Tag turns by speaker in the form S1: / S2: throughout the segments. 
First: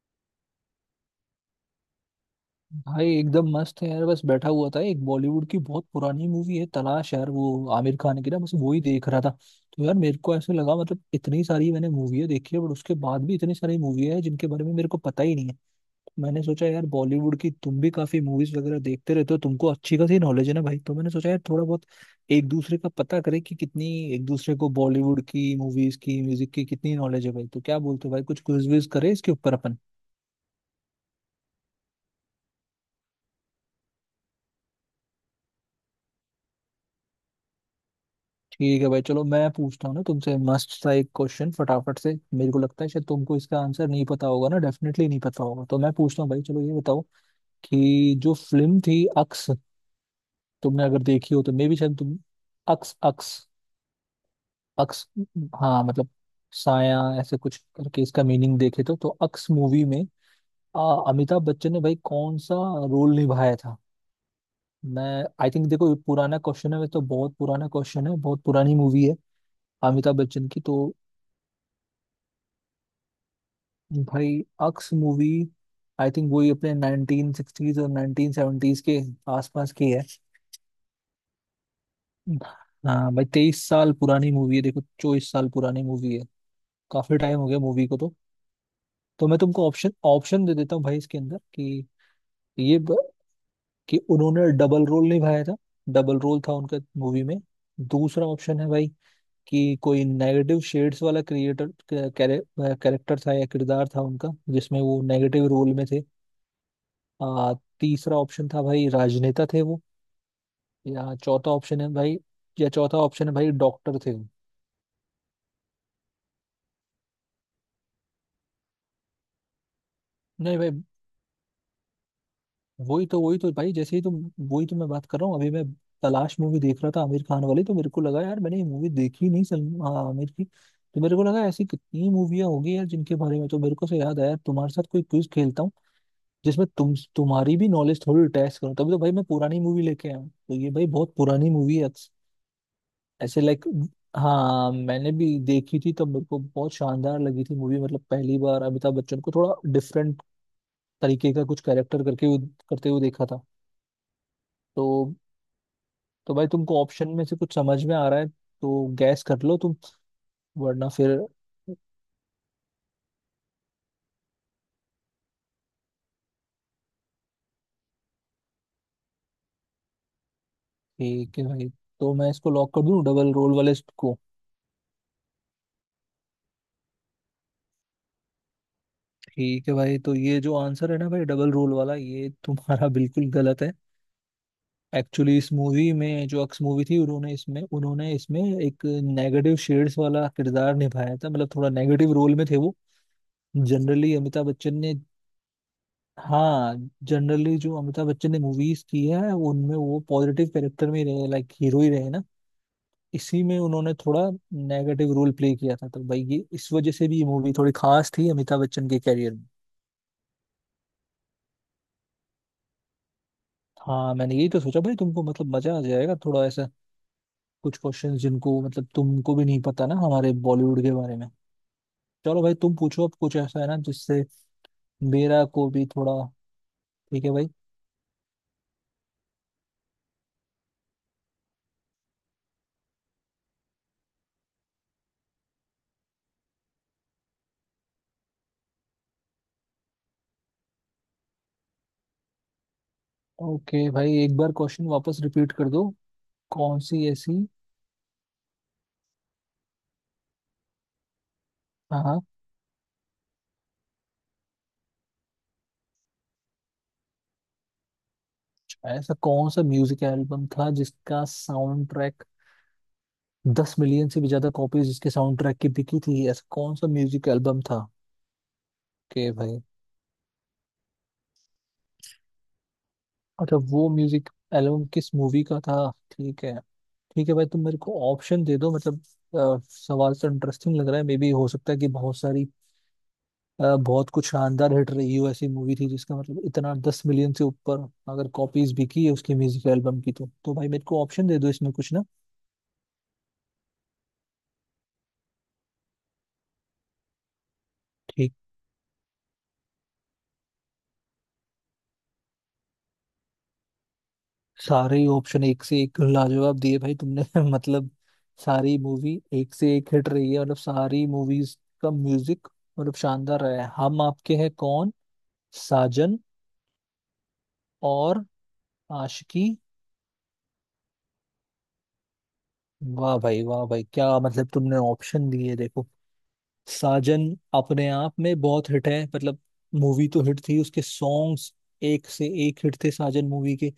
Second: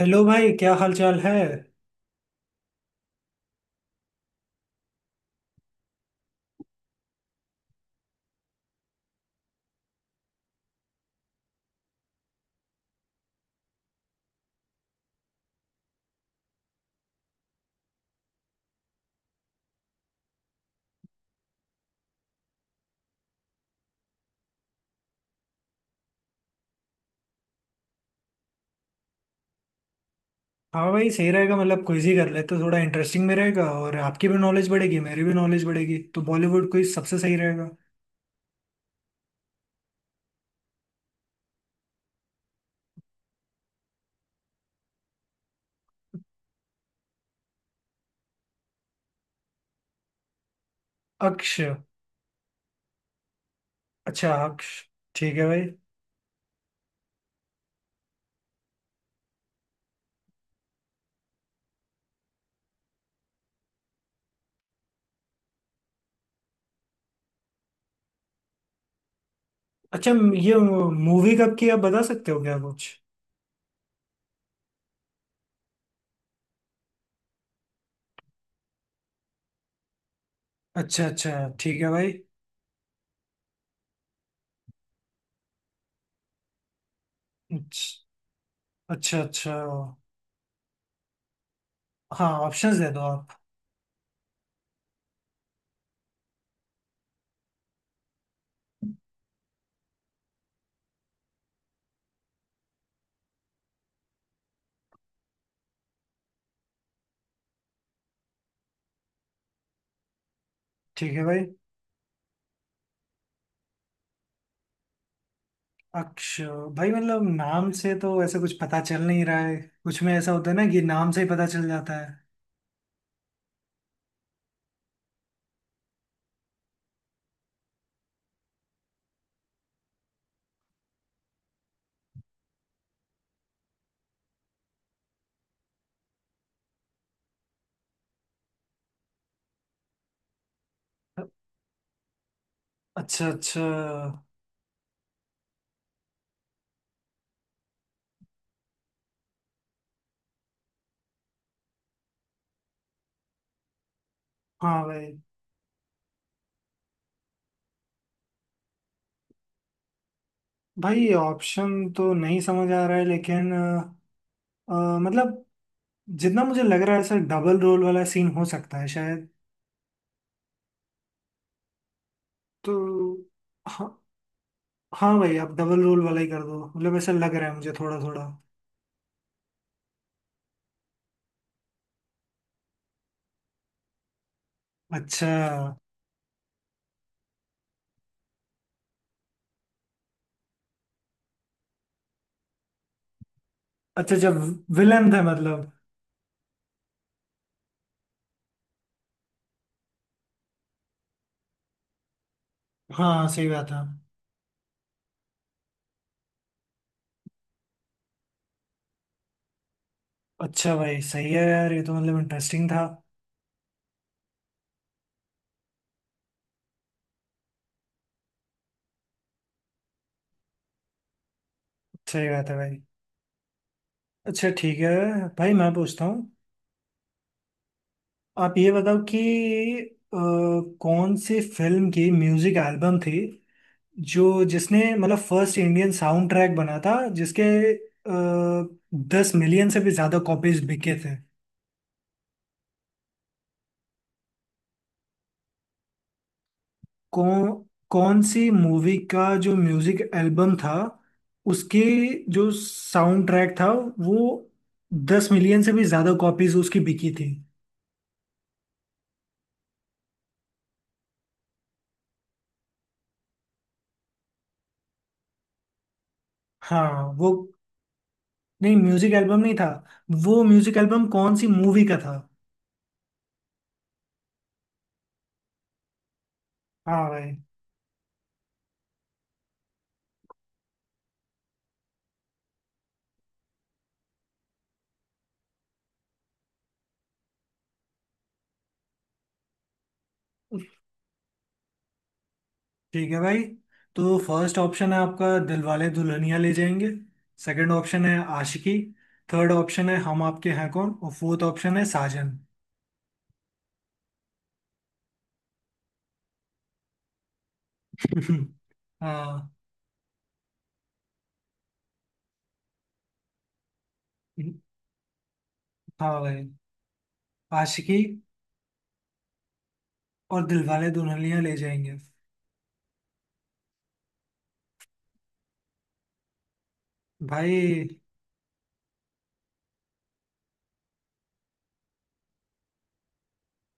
S1: Hello भाई, क्या हाल चाल है।
S2: भाई एकदम मस्त है यार। बस बैठा हुआ था। एक बॉलीवुड की बहुत पुरानी मूवी है तलाश यार, वो आमिर खान की ना, बस वो ही देख रहा था। तो यार मेरे को ऐसे लगा, मतलब इतनी सारी मैंने मूवी देखी है बट उसके बाद भी इतनी सारी मूवी है जिनके बारे में मेरे को पता ही नहीं है। मैंने सोचा यार बॉलीवुड की तुम भी काफी मूवीज वगैरह देखते रहते हो, तुमको अच्छी खासी नॉलेज है ना भाई, तो मैंने सोचा यार थोड़ा बहुत एक दूसरे का पता करें कि कितनी एक दूसरे को बॉलीवुड की मूवीज की म्यूजिक की कितनी नॉलेज है भाई। तो क्या बोलते हो भाई, कुछ क्विज विज करें इसके ऊपर अपन।
S1: हाँ भाई, सही रहेगा। मतलब क्विज ही कर लेते, थोड़ा इंटरेस्टिंग भी रहेगा और आपकी भी नॉलेज बढ़ेगी, मेरी भी नॉलेज बढ़ेगी। तो बॉलीवुड क्विज सबसे सही रहेगा।
S2: ठीक है भाई चलो मैं पूछता हूँ ना तुमसे मस्त सा एक क्वेश्चन फटाफट से। मेरे को लगता है शायद तुमको इसका आंसर नहीं पता होगा ना, डेफिनेटली नहीं पता होगा। तो मैं पूछता हूँ भाई, चलो ये बताओ कि जो फिल्म थी अक्स, तुमने अगर देखी हो तो
S1: अक्ष।
S2: मे भी शायद तुम। अक्स, अक्स,
S1: अच्छा, अक्ष।
S2: अक्स।
S1: ठीक है भाई।
S2: हाँ मतलब साया ऐसे कुछ करके इसका मीनिंग देखे तो। तो अक्स मूवी में आ, अमिताभ बच्चन ने भाई कौन सा रोल निभाया था। मैं आई थिंक, देखो ये पुराना क्वेश्चन है, वैसे तो बहुत पुराना क्वेश्चन है, बहुत पुरानी मूवी है
S1: अच्छा,
S2: अमिताभ बच्चन
S1: ये
S2: की। तो
S1: मूवी कब की आप बता सकते हो क्या कुछ?
S2: भाई अक्स मूवी आई थिंक वही अपने 1960s और 1970s के आसपास की है।
S1: अच्छा अच्छा, ठीक है भाई।
S2: हाँ भाई 23 साल पुरानी मूवी है, देखो 24 साल पुरानी मूवी है। काफी टाइम हो गया मूवी
S1: अच्छा
S2: को तो।
S1: अच्छा
S2: तो मैं
S1: अच्छा।
S2: तुमको ऑप्शन ऑप्शन दे देता हूँ भाई इसके अंदर कि
S1: हाँ, ऑप्शंस
S2: ये
S1: दे
S2: ब-
S1: दो आप।
S2: कि उन्होंने डबल रोल निभाया था, डबल रोल था उनका मूवी में। दूसरा ऑप्शन है भाई कि कोई नेगेटिव शेड्स वाला क्रिएटर कैरेक्टर था या किरदार था उनका जिसमें वो नेगेटिव रोल में थे। आ, तीसरा ऑप्शन था भाई, राजनेता थे वो। या
S1: ठीक है भाई।
S2: चौथा ऑप्शन है भाई या चौथा ऑप्शन है भाई डॉक्टर थे वो।
S1: अक्ष। भाई मतलब नाम से तो ऐसा कुछ पता चल नहीं रहा है। कुछ में ऐसा होता है
S2: नहीं
S1: ना
S2: भाई,
S1: कि नाम से ही पता चल जाता है।
S2: वही तो भाई जैसे ही तो वही तो मैं बात कर रहा हूँ अभी। मैं तलाश मूवी देख रहा था आमिर खान वाली, तो मेरे को लगा यार मैंने ये मूवी देखी नहीं। सलम आमिर की, तो मेरे को लगा ऐसी कितनी मूवियाँ होगी यार जिनके बारे में। तो मेरे को से याद आया तुम्हारे साथ कोई क्विज खेलता हूँ जिसमें तुम्हारी भी नॉलेज थोड़ी टेस्ट करो। तभी तो भाई मैं पुरानी मूवी लेके आया हूँ, तो ये भाई बहुत पुरानी मूवी है।
S1: अच्छा
S2: ऐसे
S1: अच्छा।
S2: लाइक हाँ मैंने भी देखी थी, तो मेरे को बहुत शानदार लगी थी मूवी, मतलब पहली बार अमिताभ बच्चन को थोड़ा डिफरेंट तरीके का कुछ कैरेक्टर करते हुए देखा था।
S1: हाँ
S2: तो
S1: भाई।
S2: तो भाई तुमको ऑप्शन में से कुछ समझ में आ रहा है तो गैस कर लो तुम, वरना
S1: भाई,
S2: फिर।
S1: ऑप्शन तो नहीं समझ आ रहा है, लेकिन अ, मतलब जितना मुझे लग रहा है सर डबल रोल वाला सीन हो सकता है शायद।
S2: ठीक है भाई, तो मैं इसको
S1: तो
S2: लॉक कर दूं डबल रोल वाले
S1: हाँ।
S2: को।
S1: हाँ भाई, आप डबल रोल वाला ही कर दो। मतलब ऐसा लग रहा है मुझे थोड़ा थोड़ा।
S2: ठीक है भाई, तो ये जो आंसर है ना भाई डबल रोल वाला ये तुम्हारा बिल्कुल गलत है।
S1: अच्छा
S2: एक्चुअली इस मूवी में जो अक्स मूवी थी उन्होंने इसमें एक नेगेटिव शेड्स वाला किरदार निभाया था, मतलब थोड़ा नेगेटिव रोल में थे वो जनरली।
S1: अच्छा। जब
S2: अमिताभ बच्चन ने
S1: विलन था मतलब।
S2: हाँ जनरली जो अमिताभ बच्चन ने मूवीज की है उनमें वो पॉजिटिव कैरेक्टर में ही रहे, लाइक हीरो ही रहे ना।
S1: हाँ,
S2: इसी
S1: सही
S2: में
S1: बात है।
S2: उन्होंने थोड़ा नेगेटिव रोल प्ले किया था, तो भाई ये इस वजह से भी ये मूवी थोड़ी खास थी अमिताभ बच्चन के कैरियर में।
S1: अच्छा भाई, सही है यार, ये तो मतलब इंटरेस्टिंग था।
S2: हाँ मैंने यही तो सोचा भाई, तुमको मतलब मजा आ जाएगा थोड़ा ऐसा कुछ क्वेश्चंस जिनको मतलब तुमको भी नहीं पता ना हमारे बॉलीवुड के बारे में।
S1: सही
S2: चलो
S1: बात
S2: भाई
S1: है
S2: तुम
S1: भाई।
S2: पूछो अब कुछ ऐसा है ना जिससे
S1: अच्छा ठीक है
S2: मेरा
S1: भाई,
S2: को
S1: मैं
S2: भी
S1: पूछता हूँ।
S2: थोड़ा। ठीक है भाई।
S1: आप ये बताओ कि अ, कौन सी फिल्म की म्यूजिक एल्बम थी, जो जिसने मतलब फर्स्ट इंडियन साउंड ट्रैक बना था, जिसके 10 मिलियन से भी ज्यादा कॉपीज बिके थे।
S2: ओके भाई एक बार क्वेश्चन वापस रिपीट कर दो कौन सी ऐसी।
S1: कौन कौन सी मूवी का जो म्यूजिक एल्बम था उसके,
S2: हाँ हाँ,
S1: जो साउंड ट्रैक था वो, 10 मिलियन से भी ज्यादा कॉपीज उसकी बिकी थी।
S2: ऐसा कौन सा म्यूजिक एल्बम था जिसका साउंड ट्रैक 10 मिलियन से भी ज्यादा कॉपीज, जिसके साउंड ट्रैक की बिकी थी, ऐसा कौन सा
S1: हाँ
S2: म्यूजिक
S1: वो,
S2: एल्बम था।
S1: नहीं म्यूजिक
S2: ओके
S1: एल्बम नहीं
S2: भाई,
S1: था। वो म्यूजिक एल्बम कौन सी मूवी का था।
S2: अच्छा वो म्यूजिक एल्बम किस मूवी का था। ठीक है।
S1: हाँ
S2: ठीक है
S1: भाई।
S2: भाई तुम मेरे को ऑप्शन दे दो, मतलब सवाल तो इंटरेस्टिंग लग रहा है, मे बी हो सकता है कि बहुत सारी बहुत कुछ शानदार हिट रही हो, ऐसी मूवी थी जिसका, मतलब इतना 10 मिलियन से ऊपर अगर कॉपीज भी की है उसकी म्यूजिक एल्बम की तो। तो भाई मेरे को ऑप्शन दे दो इसमें कुछ ना।
S1: ठीक है भाई, तो फर्स्ट ऑप्शन है आपका दिलवाले दुल्हनिया ले जाएंगे, सेकंड ऑप्शन है
S2: ठीक।
S1: आशिकी, थर्ड ऑप्शन है हम आपके हैं कौन और फोर्थ ऑप्शन है साजन।
S2: सारे ही ऑप्शन एक से एक लाजवाब दिए भाई तुमने मतलब सारी मूवी
S1: हाँ।
S2: एक से एक हिट रही है, मतलब सारी मूवीज का म्यूजिक मतलब शानदार रहा है। हम आपके हैं कौन, साजन,
S1: हाँ भाई, आशिकी
S2: और आशिकी।
S1: और दिलवाले दुल्हनिया ले जाएंगे।
S2: वाह भाई क्या, मतलब तुमने ऑप्शन दिए, देखो साजन अपने
S1: भाई।
S2: आप में बहुत हिट है, मतलब मूवी तो हिट थी, उसके सॉन्ग्स एक से एक हिट थे साजन मूवी के।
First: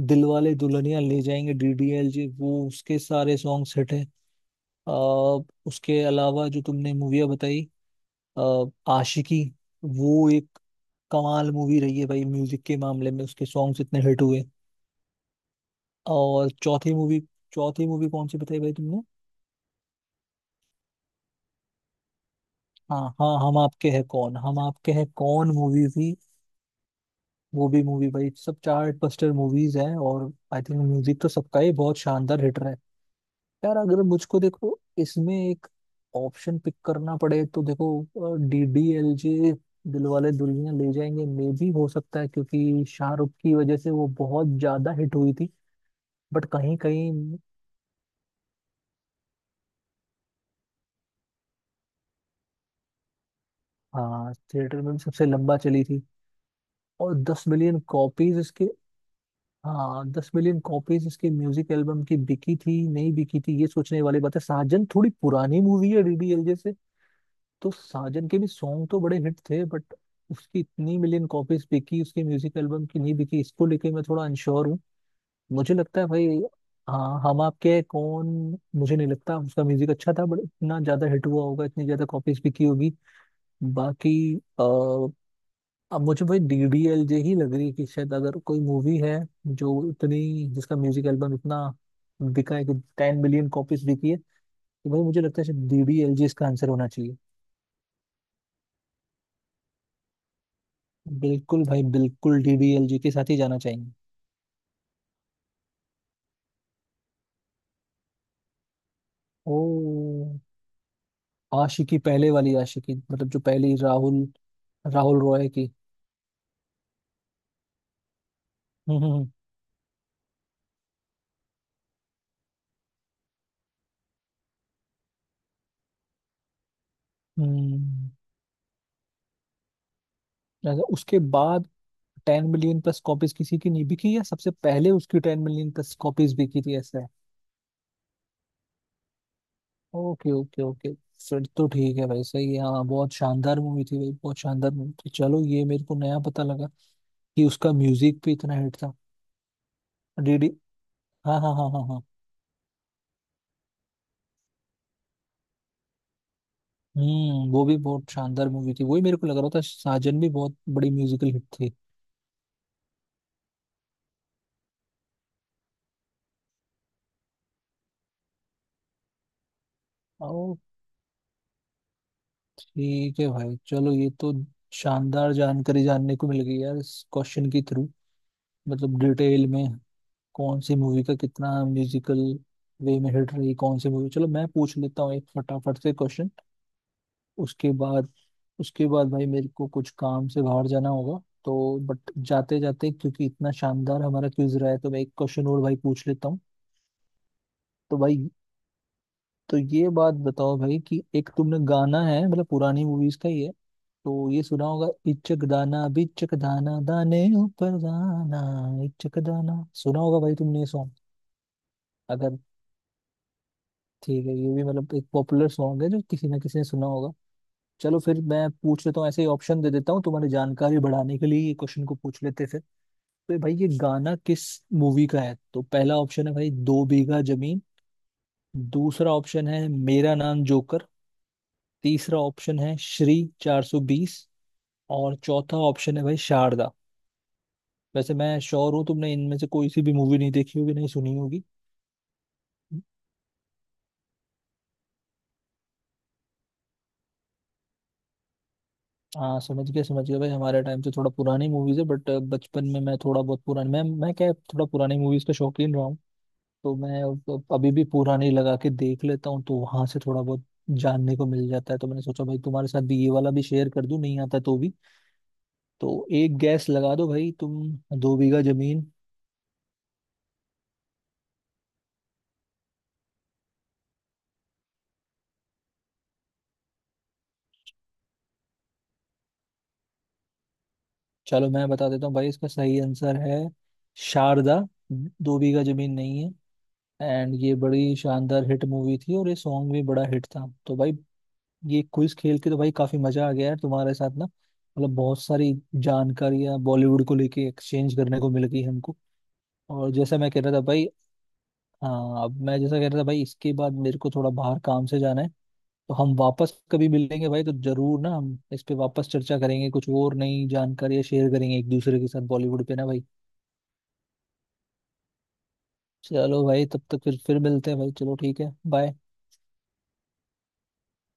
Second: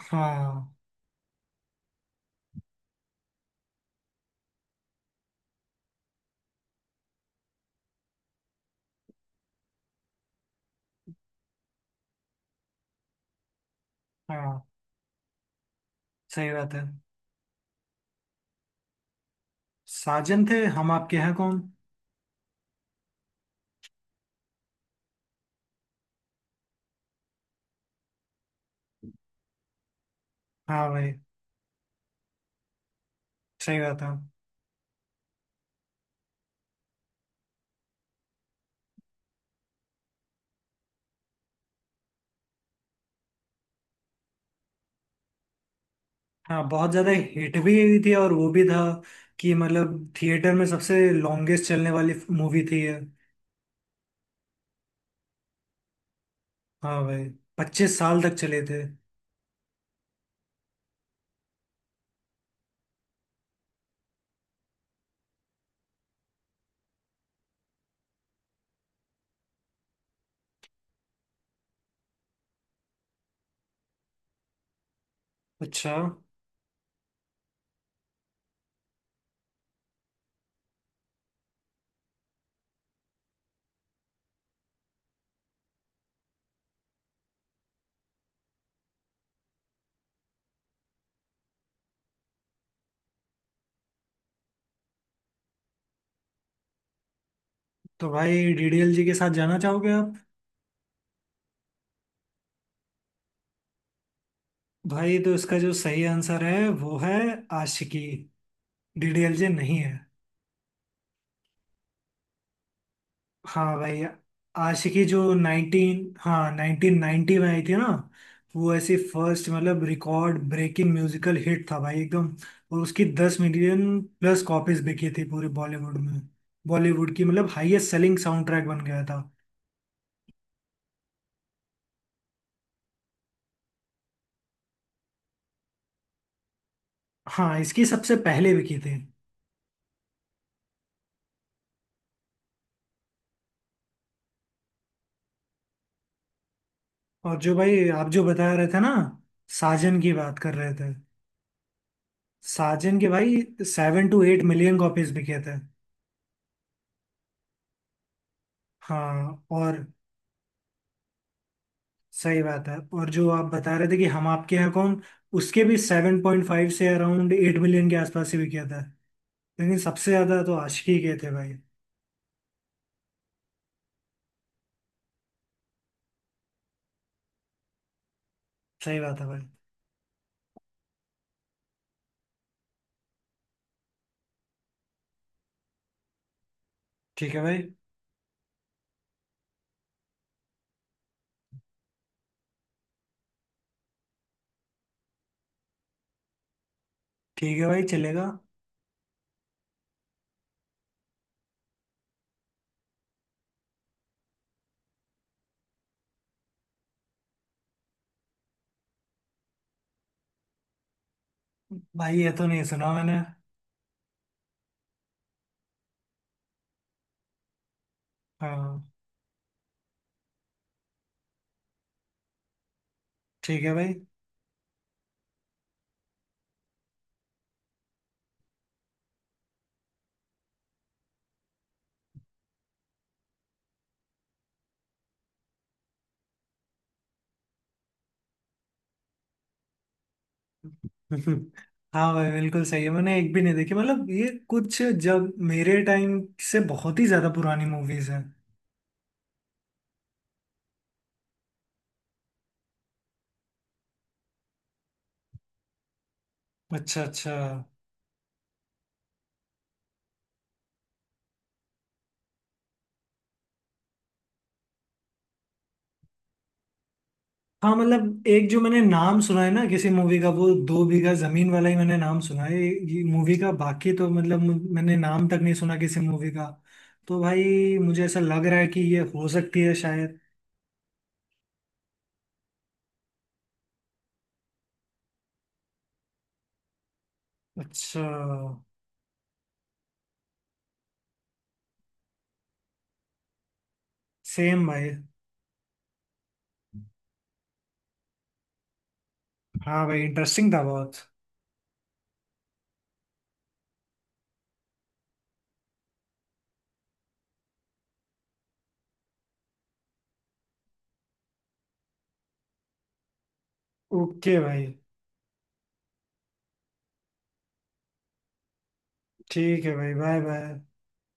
S2: दिल वाले
S1: हाँ।
S2: दुल्हनिया ले जाएंगे डीडीएल जी, वो उसके सारे सॉन्ग्स हिट है। उसके अलावा जो तुमने मूवियाँ बताई अ, आशिकी, वो एक कमाल मूवी रही है भाई म्यूजिक के मामले में, उसके सॉन्ग्स इतने हिट हुए।
S1: हाँ,
S2: और
S1: सही बात है।
S2: चौथी मूवी, चौथी मूवी कौन सी बताई भाई तुमने।
S1: साजन थे, हम आपके हैं कौन।
S2: हाँ हाँ, हम आपके हैं कौन, हम आपके हैं कौन मूवी भी, वो भी मूवी भाई, सब चार्ट बस्टर मूवीज हैं और आई थिंक
S1: हाँ भाई,
S2: म्यूजिक तो सबका ही बहुत शानदार हिट रहा है। यार
S1: सही बात
S2: अगर
S1: है।
S2: मुझको देखो इसमें एक ऑप्शन पिक करना पड़े तो देखो D D L J, Dilwale Dulhania Le Jayenge मे भी हो सकता है क्योंकि शाहरुख की वजह से वो बहुत ज्यादा हिट हुई थी, बट
S1: हाँ,
S2: कहीं
S1: बहुत ज्यादा
S2: कहीं।
S1: हिट भी हुई थी और वो भी था कि मतलब थिएटर में सबसे लॉन्गेस्ट चलने वाली मूवी थी ये।
S2: हाँ थिएटर में भी सबसे लंबा चली थी।
S1: हाँ
S2: और
S1: भाई,
S2: 10 मिलियन
S1: 25 साल तक
S2: कॉपीज
S1: चले
S2: इसके।
S1: थे।
S2: हाँ दस मिलियन कॉपीज इसकी म्यूजिक एल्बम की बिकी थी नहीं बिकी थी, ये सोचने वाली बात है। साजन थोड़ी पुरानी मूवी है डीडीएलजे से, तो साजन के भी सॉन्ग तो बड़े हिट थे, बट उसकी इतनी मिलियन कॉपीज बिकी उसकी म्यूजिक एल्बम की नहीं बिकी, इसको लेके मैं थोड़ा अनश्योर हूँ। मुझे
S1: अच्छा।
S2: लगता है भाई हाँ, हम आपके हैं कौन, मुझे नहीं लगता उसका म्यूजिक अच्छा था बट इतना ज्यादा हिट हुआ होगा, इतनी ज्यादा कॉपीज बिकी होगी। बाकी अब मुझे भाई डी डी एल जे ही लग रही है कि शायद, अगर कोई मूवी है जो इतनी जिसका म्यूजिक एल्बम इतना बिका है कि 10 मिलियन कॉपीज बिकी है, तो भाई मुझे लगता है शायद डी डी एल जे इसका आंसर होना चाहिए।
S1: तो भाई, डीडीएल जी के साथ जाना चाहोगे आप?
S2: बिल्कुल भाई, बिल्कुल डी डी एल जे के साथ ही जाना चाहिए।
S1: भाई, तो इसका जो सही आंसर है वो है आशिकी। डीडीएल जी
S2: ओ।
S1: नहीं है।
S2: आशिकी, पहले वाली आशिकी, मतलब जो
S1: हाँ
S2: पहली
S1: भाई,
S2: राहुल
S1: आशिकी
S2: राहुल
S1: जो
S2: रॉय की।
S1: नाइनटीन, हाँ 1990 में आई थी ना, वो ऐसी
S2: हम्म।
S1: फर्स्ट मतलब रिकॉर्ड ब्रेकिंग म्यूजिकल हिट था भाई एकदम। और उसकी 10 मिलियन प्लस कॉपीज बिकी थी पूरे बॉलीवुड में। बॉलीवुड की मतलब हाईएस्ट
S2: हम्म।
S1: सेलिंग साउंड ट्रैक बन गया था।
S2: अगर उसके बाद 10 मिलियन प्लस कॉपीज किसी की नहीं बिकी, या सबसे पहले उसकी 10 मिलियन प्लस कॉपीज बिकी थी ऐसा।
S1: हाँ, इसकी सबसे पहले बिकी थी।
S2: ओके ओके ओके, फिर तो ठीक है भाई सही है। हाँ बहुत शानदार मूवी थी भाई, बहुत शानदार मूवी थी, चलो ये मेरे को नया पता लगा
S1: और
S2: कि
S1: जो
S2: उसका
S1: भाई, आप
S2: म्यूजिक
S1: जो
S2: भी
S1: बता
S2: इतना
S1: रहे
S2: हिट
S1: थे ना,
S2: था।
S1: साजन की बात
S2: डीडी,
S1: कर रहे थे,
S2: हाँ हाँ हाँ हाँ हाँ।
S1: साजन के भाई 7 टू 8 मिलियन कॉपीज बिके थे।
S2: वो भी बहुत शानदार मूवी थी, वही मेरे को लग
S1: हाँ
S2: रहा था
S1: और
S2: साजन भी बहुत बड़ी म्यूजिकल हिट थी।
S1: सही बात है। और जो आप बता रहे थे कि हम आपके यहाँ कौन, उसके भी 7.5 से अराउंड 8 मिलियन के आसपास ही बिके थे। लेकिन सबसे
S2: ओ
S1: ज्यादा तो आशिकी के थे भाई।
S2: ठीक है भाई चलो, ये तो शानदार जानकारी जानने को मिल गई यार इस क्वेश्चन के थ्रू, मतलब
S1: सही बात है भाई।
S2: डिटेल में कौन सी मूवी का कितना म्यूजिकल वे में हिट रही कौन सी मूवी। चलो मैं पूछ लेता हूँ एक फटाफट से क्वेश्चन
S1: ठीक है भाई।
S2: उसके बाद, भाई मेरे को कुछ काम से बाहर जाना होगा तो। बट जाते जाते क्योंकि इतना शानदार हमारा क्विज रहा है तो मैं एक क्वेश्चन और भाई पूछ लेता हूँ।
S1: ठीक है भाई,
S2: तो
S1: चलेगा।
S2: भाई, तो ये बात बताओ भाई कि एक तुमने गाना है मतलब पुरानी मूवीज का ही है, तो ये सुना होगा इचक दाना बिचक दाना दाने ऊपर दाना, इचक दाना सुना होगा भाई तुमने ये सॉन्ग।
S1: भाई, ये
S2: अगर।
S1: तो नहीं सुना मैंने।
S2: ठीक है, ये भी मतलब एक पॉपुलर सॉन्ग है जो किसी ना किसी ने सुना होगा। चलो फिर मैं
S1: हाँ,
S2: पूछ लेता हूँ ऐसे ही, ऑप्शन दे देता हूँ तुम्हारी जानकारी बढ़ाने के लिए, ये क्वेश्चन को पूछ लेते हैं फिर। तो भाई
S1: ठीक
S2: ये
S1: है भाई।
S2: गाना किस मूवी का है, तो पहला ऑप्शन है भाई दो बीघा जमीन, दूसरा ऑप्शन है मेरा नाम जोकर, तीसरा ऑप्शन है श्री 420, और चौथा ऑप्शन है भाई शारदा। वैसे मैं श्योर हूँ तुमने इनमें से कोई सी भी मूवी नहीं देखी होगी नहीं सुनी होगी।
S1: हाँ भाई, बिल्कुल सही है। मैंने एक भी नहीं देखी। मतलब ये कुछ जब मेरे टाइम से बहुत ही ज्यादा पुरानी मूवीज हैं।
S2: हाँ समझ गया भाई, हमारे टाइम से थोड़ा पुरानी मूवीज है बट बचपन में मैं थोड़ा बहुत पुरानी मैं क्या, थोड़ा पुरानी मूवीज का शौकीन रहा हूँ। तो
S1: अच्छा
S2: मैं
S1: अच्छा।
S2: अभी भी पूरा नहीं लगा के देख लेता हूँ, तो वहां से थोड़ा बहुत जानने को मिल जाता है। तो मैंने सोचा भाई तुम्हारे साथ भी ये वाला भी शेयर कर दूं नहीं आता तो भी। तो एक गैस लगा दो भाई तुम
S1: हाँ
S2: दो
S1: मतलब
S2: बीघा
S1: एक जो मैंने
S2: जमीन।
S1: नाम सुना है ना किसी मूवी का, वो दो बीघा जमीन वाला ही मैंने नाम सुना है ये मूवी का। बाकी तो मतलब मैंने नाम तक नहीं सुना किसी मूवी का। तो भाई, मुझे ऐसा लग रहा है कि ये हो सकती है शायद।
S2: चलो मैं बता देता हूँ भाई इसका सही आंसर है शारदा, दो बीघा जमीन नहीं है। एंड ये बड़ी
S1: अच्छा।
S2: शानदार हिट मूवी थी और ये सॉन्ग भी बड़ा हिट था। तो भाई ये क्विज खेल के तो भाई काफी मजा आ गया है तुम्हारे साथ ना,
S1: सेम भाई।
S2: मतलब बहुत सारी जानकारियां बॉलीवुड को लेके एक्सचेंज करने को मिल गई हमको।
S1: हाँ
S2: और
S1: भाई,
S2: जैसे मैं कह
S1: इंटरेस्टिंग
S2: रहा
S1: था
S2: था भाई,
S1: बहुत।
S2: हाँ अब मैं जैसा कह रहा था भाई इसके बाद मेरे को थोड़ा बाहर काम से जाना है। तो हम वापस कभी मिलेंगे भाई, तो जरूर ना हम इस पे वापस चर्चा करेंगे, कुछ और नई जानकारियां शेयर करेंगे एक दूसरे के साथ बॉलीवुड पे ना भाई।
S1: ओके भाई।
S2: चलो भाई तब तक फिर मिलते हैं भाई। चलो ठीक है बाय।
S1: ठीक है भाई, बाय बाय।